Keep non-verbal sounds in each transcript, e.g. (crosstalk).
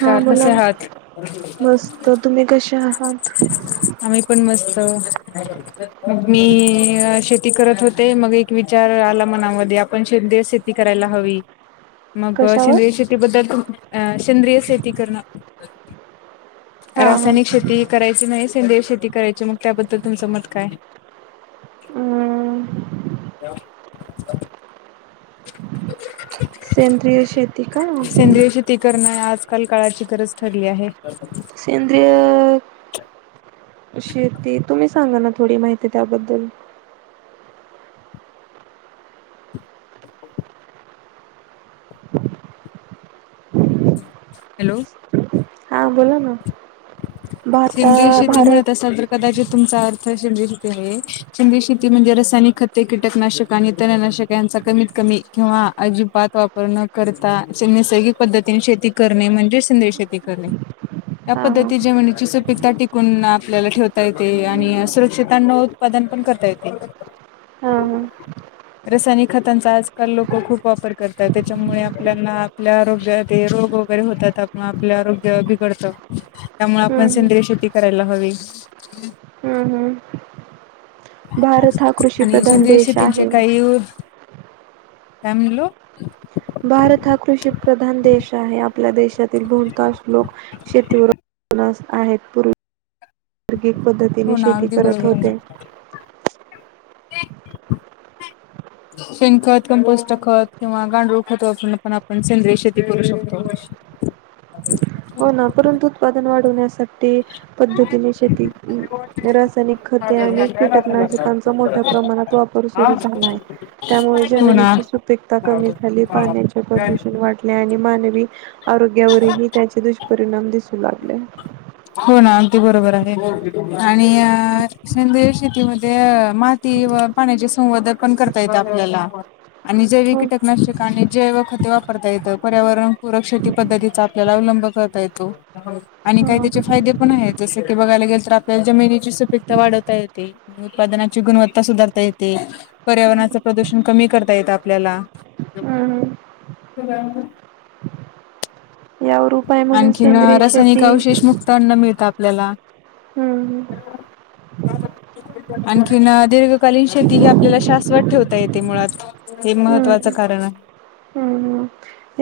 हा कसे मला आहात मस्त तुम्ही कशे आहात? आम्ही पण मस्त हो. मग मीय शेती करत होते मग एक विचार आला मनामध्ये आपण शिंदे से ती करायला हवी. मग कशावर शेंद्रिय शेतीबद्दल तुम अ शेंद्रिय शेती करणं हा हा रासायनिक शेती करायची नाही सशेंद्रीय शेती करायची मग त्याबद्दल तुमचं मत काय? अ (unintelligible) सेंद्रिय शेती का? ती करणं आजकाल काळाची गरज ठरली आहे. सेंद्रिय शेती तुम्ही सांगा ना थोडी माहिती त्याबद्दल. हॅलो हा बोला ना भारता सेंद्रिय शेती मिळत भारत असेल तर कदाचित तुमचा अर्थ शेंद्रिय शेती आहे शिंदी शेती म्हणजे रासायनिक खते, कीटकनाशक आणि इतऱ्या नाशक यांचं कमीत कमी किंवा अजिबात वापर न करता शे नैसर्गिक पद्धतीने शेती करणे म्हणजे शिंद्रेय शेती करणे. या हा हा हा पद्धती जिवणीची सुपिता टिकून आपल्याला ठेवता येते आणि अ सुरक्षितांना उत्पादन पण करता येते. हां हां. ह रसायनिक खतांचा आजकाल लोकं खूप वापर करताय त्याच्यामुळे आपल्यांनं आपल्या आरोग्या ते रोग वगैरे होतात. त्याप म आपल्य आरोग्य बिगडतं. त्यामुळे आपण हम्म सेंद्रिय शेती करायला हवी. हम्म हम्म. भारत हा आणि कृषीप्रधान शेंद्रिय देश शेतींची आहे काही उ काय म्हणलो? भारत हा कृषी प्रधान देश आहे आपल्या देशातील बहुतांश लोक शेतीवर अवलंबून आहेत. पूर्वी (unintelligible) नैसर्गिक हो पद्धतीने शेती करत होते. ह (unintelligible) शेणखत, कंपोस्ट खत, किंवा गांडूळ खत वापरुन पण आपण सेंद्रिय शेती करू शकतो. हो ना परंतु उत्पादन वाढवण्यासा ठी. पद्धतीने शेती रासायनिक खते आणि कीटकनाशकांनचा मोठ्या प्रमाणात वापर सुरू झालाय. त्यामुळे हो ना जमिनीची सुपीकता कमी झाली. पाण्याची प्रदूषण वाटले. आणि मानवी आरोग्यावरही त्याचे दुष्परिणाम दिसू लागले. हो ना. अगदी बरोबर आहे. आणि सेंद्रिय शेतीमध्ये मा तीवर पाण्याचे संवादन पण करता येते आपल्याला. आणि जैविक हो कीटकनाशक आणी जैव खते वापरता येतं. पर्यावरणपूरक शेती पद्धतीचा आपल्याला अवलंब करता येतो. आणि हो ना. का फायदे पण आहे. जस की बघायला गेल तर आपल्याला जमिनीची सुपिकता वाढवता येते. उत्पादनाची गुणवत्ता सुधारता येते. पर्यावरणाच प्रदूषण कमी करता येत आपल्याला. हम्म यावर उपाय म्हणून आणखीन सेंद्रिय रासायनिक शेती अवशेष मुक्त अन्न मिळतं आपल्याला. हम्म हम्म. आणखीन दीर्घकालीन शेती ही आपल्याला शाशवत ठेवता येते मुळात. हे महत्त्वाचं कारण आहे. हम्म हम्म.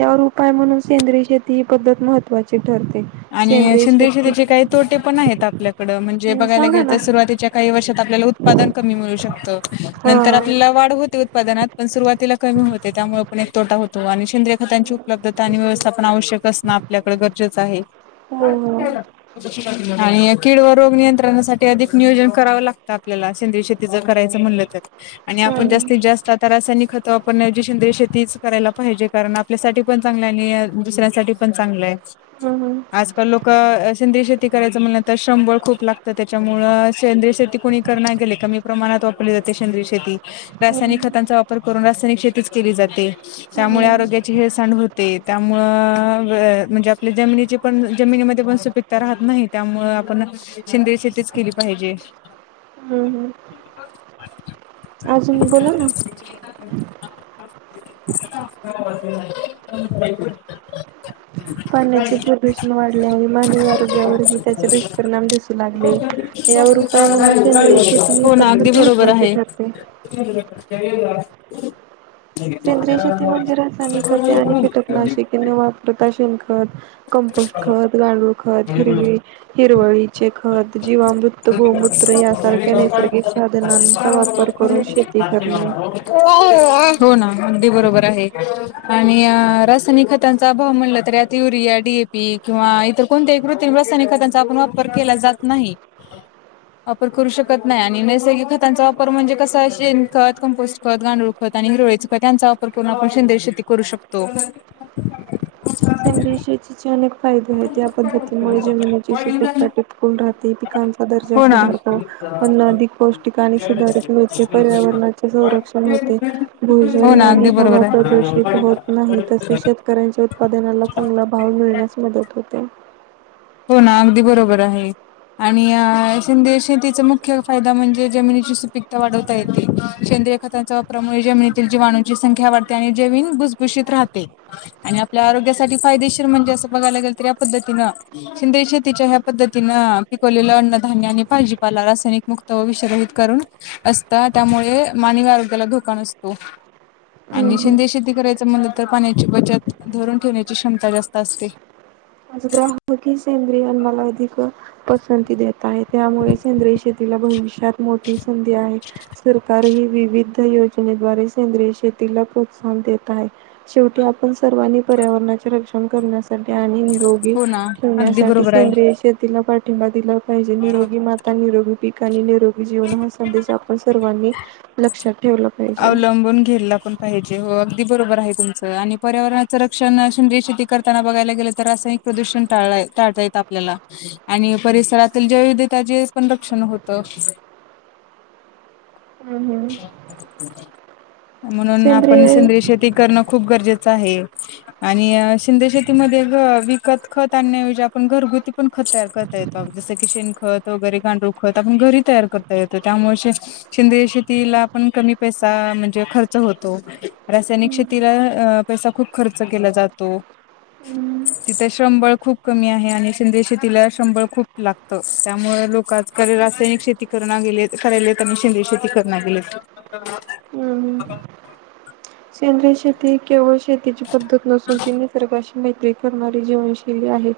यावर उपाय म्हणून सेंद्रिय शेती ही पद्धत महत्त्वाची ठरते. आणि सेंद्रिय शेतीचे काही तोटे पण आहेत. आपल्याकडे म्हणजे हम्म, बघायला सांगा गेल ना. तर सुरुवातीच्या काही वर्षात आपल्याला उत्पादन कमी मिळू शकतं. हा नंतर आपल्याला वाढ होते होत उत्पादनात. पण सुरुवातीला कमी होते. त्यामुळे पण एक तोटा होतो. आणि शंद्रीय खतांची उपलब्धता आणि व्यवस्था पण आवश्यक कसणं आपल्याकडे गरजेचं आहे. हो हो. आणि किड व रोग नियंत्रणासाठी अधिक नियोजन करावं लागतं आपल्याला. सेंद्रिय शेत ति जर करायचं म्हणलं तर. आणि आपण हम्म जास्तीत जास्त आता रासायनिक खतं वापरण्याऐवजी सेंद्रिय शेतीच करायला पाहिजे. कारण आ पल्यासाठी पण चांगलय आणि दुसऱ्यांसाठी पण चांगलंय. हम्म आजकाल लोक सेंद्रिय शेती करायचं म्हणलं तर, श्रमबळ खूप लागतं त्याच्यामुळं सेंद्रिय शेती कोणी करणा गेले. कमी प्रमाणात वापरली जाते शेंद्री शेती. रासायनिक हम्म खतांचा वापर करून, रासायनिक शेतीच केली जाते. त्यामुळे हम्म आरोग्याची हेळसांड होते. त्यामु अ म्हणजे आपल्या जमनी ची पण जमिनीमध्ये पण सुपिकता राहत नाही. त्यामुळे आपण सेंद्रिय शेतीच केली पाहिजे. हम्म हम्म. (inaudible) (inaudible) पाण्याची प्रदु न वाढले. आणि मानवी आरोग्यावरही त्याचे दुष्परिणाम दिसू लागले. यावर उ पाय म्हणून सेंद्रीय शेती ही हो ना अगदी पद्धत बरोबर महत्त्वाची आहे ठरते. (inaudible) सेंद्रिय शेती म्हणजे रासायनिक खते आणि कीटकनाशके न वापरता. शेणखत कंपोस्ट खत. गांडूळ खत. हिरवी हिरवळीचे खत. जीवामृत गोमूत्र यासारख्या नैसर्गिक साधनांचा वापर करून शेती करणे. (unintelligible) हो ना, अदी बरोबर आहे. आणि रासायनिक खतांचा भाव म्हणला तर अति डी, ए, पी. किंवा इतर कोणत्याही कृतिम रासायनिक खतांचा वापर केला जात नाही. (inaudible) वापर करू शकत नाय आणि नैसर्गिक खतांचा वापर म्हणजे कसय शेण खत, कमंपोस्ट खत, गांडूळ खत आणि रोई त्यांचा वापर करून आपण सेंद्रिय शेती करू शकतो. सेंद्रिय शेतीची अनेक फायदे आहेत. या पद्धतीमुळे जमिनीची सुपीकता टिपकून राहते. पिकांचा दर्जा हो ना. सुधार अन्न अधिक पौष्टिक आणि सुधारक मिळते. पर्यावरणाचे संरक्षण होते. हो भूजल ना आणि अगदी हवा बरोबर प्रदूषित होत नाही. तसे आहे. शेत शेतकऱ्यांच्या उत्पादनाला चांगला भाव मिळण्यास मदत होते. हो ना, अगदी बरोबर आहे. आणि शेंद्रीय शेतीचा मुख्य फायदा म्हणजे जमिनीची सुपीकता वाढवता येेते. शेंद्रीय खतांच्या वापरामुळे जमिनीतील जीवाणूंची संख्या वाढते आणि जमीन भुसभूशीत राहते. आणि आपल्या आरोग्यासाठी फायदेशीर म्हणजे असं बघायला गेल तर या पद्धतीनं शेंद्रीय शेतीच्या ह्या पद्धतीनं, पिकवलेलं अन्न -धान्य आणि भाजीपाला रासायनिक मुक्त विषरहित करून असता. त्यामुळे मानवी आरोग्याला धोका नसतो. आणि हम्म. शेंद्रीय शेती करायचं म्हटलं तर पाण्याची बचत धरून ठेवण्याची क्षमता जास्त असते. (unintelligible) आज ग्राहक ही सेंद्रिय मालाला अधिक, पसंती देत आहे. त्यामुळे सेंद्रिय शेत तिला भविष्यात मोठी संधी आहे. सरकार ही विविध योज जने द्वारे सेंद्रिय शेतीला प्रोत्साहन देत. त आहे. शेवटी आपण सर्वांनी पर्यावरणाचे रक्षण करण्यासाठी आणि निरो हो ना अगदी ठेवण्यासाठी बरोबर आहे. सेंद्रीय शेतीला पाठिंबा दिला पाहिजे. निरोगी माता, निरोगी पिक आणि निरोगी जीवन हा संदेश आप ण सर्वांनी लक्षात ठेवला. पाहिजे. अवलंबून घेरला पण पाहिजे. हो अगदी बरोबर आहे तुमचं आणि पर्यावरणाचं रक्षण सेंद्रिय शेती करताना बघायला गेलं तर रासायनिक प्रदूषण टाळलाय, टाळता येत आपल्याला. आणि परिसरातील जै-विविधताचे पण रक्षण होतं. हम्म हम्म म्हणून आपण सेंद्रिय शेती करणं खूप गरजेचं आहे. आणि सेंद्रिय शेतीमध्ये ग, विकत खत आणण्याऐवजी आपण घरगुती पण खत तयार करतो. जस की शेण खत वगैरे गांडुळ खत आपण घरी तयार करता येतो. त्यामुळे शेंद्रीय शेत ला. पण कमी पैसा म्हणजे खर्च होतो. रासायनिक हम्म शेतीला पैसा खूप खर्च केला जातो. हम्म. तिथे श्रमबळ खूप कमी आहे. आणि सेंद्रिय शेतीला श्रीमबळ खूप लागतं. त्यामुळे लोक आज तरी रासायनिक शेती करण गेले, करायलेत सेंद्रिय शेती करण गेलेत. हम्म सेंद्रिय शेती केवळ शेतीची पद्धत नसून ती निसर्गाशी मैत्री करणारी जीवनशैली आहे.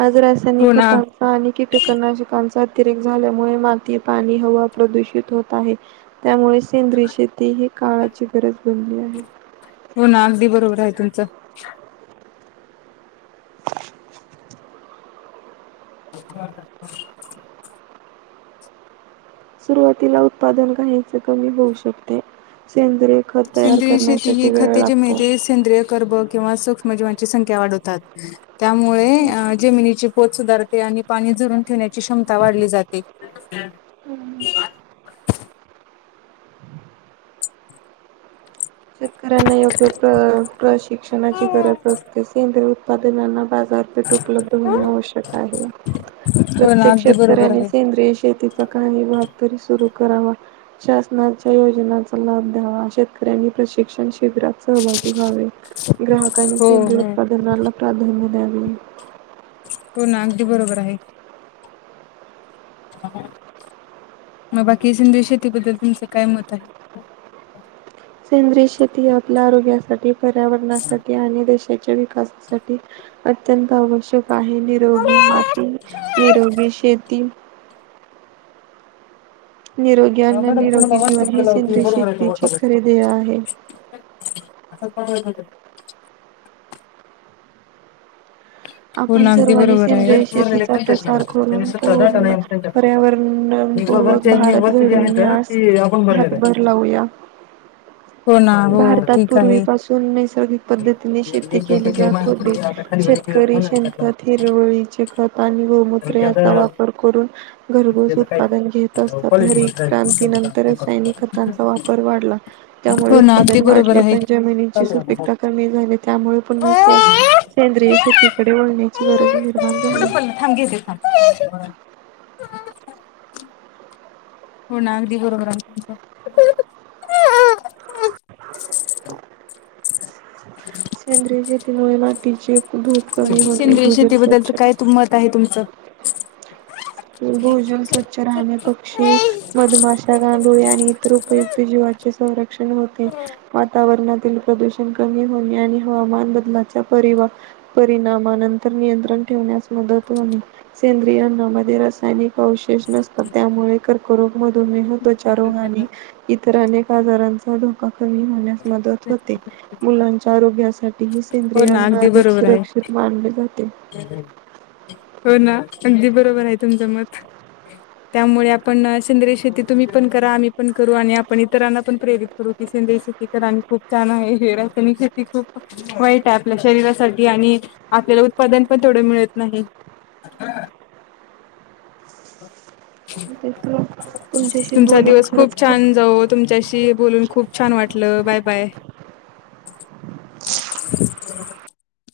आज रासायनिक हो ना खतांचा आणि कीटकनाशकांचा अतिरेक झाल्यामुळे माती, पाणी, हवा प्रदूषित होत आहे. त्यामुळे सेंद्रीय शेती ही काळाची गरज बनली आहे. हो ना अगदी बरोबर आहे तुमचं. (unintelligible) सुरुवातीला उत्पादन घाहीच कमी होऊ शकते. सेंद्रिय खत तयार सेंद्रिय शेती ही करण्यासाठी वेळ खतेज लागतो. मिळते सेंद्रिय कर्भ किंवा सूक्ष्म जीवांची संख्या वाढवतात. त्यामुळे अ जमिनीचे पोत सुधारते आणि पाणी जुरून ठेवण्याची क्षमता वाढली जाते. (unintelligible) शेतकऱ्यांना योग्य प्र प्रशिक्षणाची गरज असते सेंद्रिय उत्पादनांना बाजार पिटुकलं (unintelligible) होणे आवश्यक आहे हो ना प्रत्येक अगदी बरोबर शेतकऱ्याने आहे. सेंद्रिय शेती प्रकाई भातं तरी सुरू करावा. शासनाच्या योजनाचा लाभ द्यावा. शेतकऱ्यांनी प्रशि शिक्षण शिबिरात सहभागी व्हावे. ग्राहकांनी हो सेंद्रीय हो उत्पादनाना प्राधान्य द्यावे. हो ना अगदी बरोबर आहे. म बाकी सेंद्रिय शेतीबद्दल तुमचं काय मत आहे. सेंद्रिय शेती ही आपल्या आरोग्यासाठी पर्यावरणासाठी आणि देशाच्या विकासासा ठी अत्यंत आवश्यक आहे निरोगी माती, निरोगी शेती निरोगी आणि निरोगी जीवन हे सेंद्रीय शेतीचे खरे ध्येय आहे. (unintelligible) असंच पाठव (unintelligible) हो आपण ना अगदी सर्वांनी बरोबर आहे सेंद्रिय शेतीचा प्रसार करून पूर्ण (unintelligible) (unintelligible) वर्क पर्यावरणपूर्वक त्यांनी भारत वर्क जी आहेत घडवण्यास ती आपण भरलेलेय. हातभार लावूया. हो ना हो भारतात ठीक आहे. पूर्वीपासून नैसर्गिक पद्धतीने शेती (unintelligible) केली जात होती. त्या खाली शेतकरी शेणखत हिरवळीचे खत आणि गोमूत्र याचा वापर करून भरगोस उत्पादन घेत असतात. हरतिक्रांती नंतर रसायनिक खतांचा वापर वाढला. त्यामुळे हो ना अगदी उत्पादन बरोबर वाढले आहे. पण जमिनीची सुपीकता कमी झाली त्यामुळे पुन्हा (unintelligible) सेंद्रिय शेतीकडे वळण्याची गरज निर्माण झाल कुठं पडल थांब घेते थांब हो ना अगदी बरोबर आहे तुमच सेंद्रिय शेतीमुळे मातीचे धूप कमी बाकी होते, सेंद्रिय भोजन शेतीबद्दल तर स्वच्छ काय मत आहे तुमचं भोजन स्वच्छ राहणे पक्षी, मधमाशा, गांडूळे आणि इतर उपयुक्त जीव चे संरक्षण होते. वातावरणातील प्रदूषण कमी होणे आणि हवामान बदलाचा परिवा परिणामानंतर नियंत्रण ठेवण्यास मदत होणे सेंद्रिय ना (unintelligible) हे रासायनिक अवशेष नसतात, त्यामुळे कर्करोग, मधुमेह त्वचा रोहानी इतर अनेक आजारांचा धोका कमी होण्यास मदत होते. मुलांच्या आरोग्यासा ते ही हो ना सेंद्रियांना अगदी अधिक बरोबर आहे सुरक्षित मानले जाते. (inaudible) हो ना अगदी बरोबर हाय तुमचं मत त्यामुळे आपण सेंद्रय शेती तुम्ही पण करा आम्ही पण करू आणि आपण इतरांना पण प्रेरित करू की सेंद्रीय शेत ती करा आणि खूप छान आहे हे रासायनिक शेती खूप वाईट हाय आपल्या शरीरासाठी आणि आपल्याला उत्पादन पण तेवढं मिळत नाही. (unintelligible) तुमच्याशी तुमचा बोलून दिवस खरंच खूप छान जावोत. तुमच्याशी बोलून खूप छान वाटलं बाय बाय.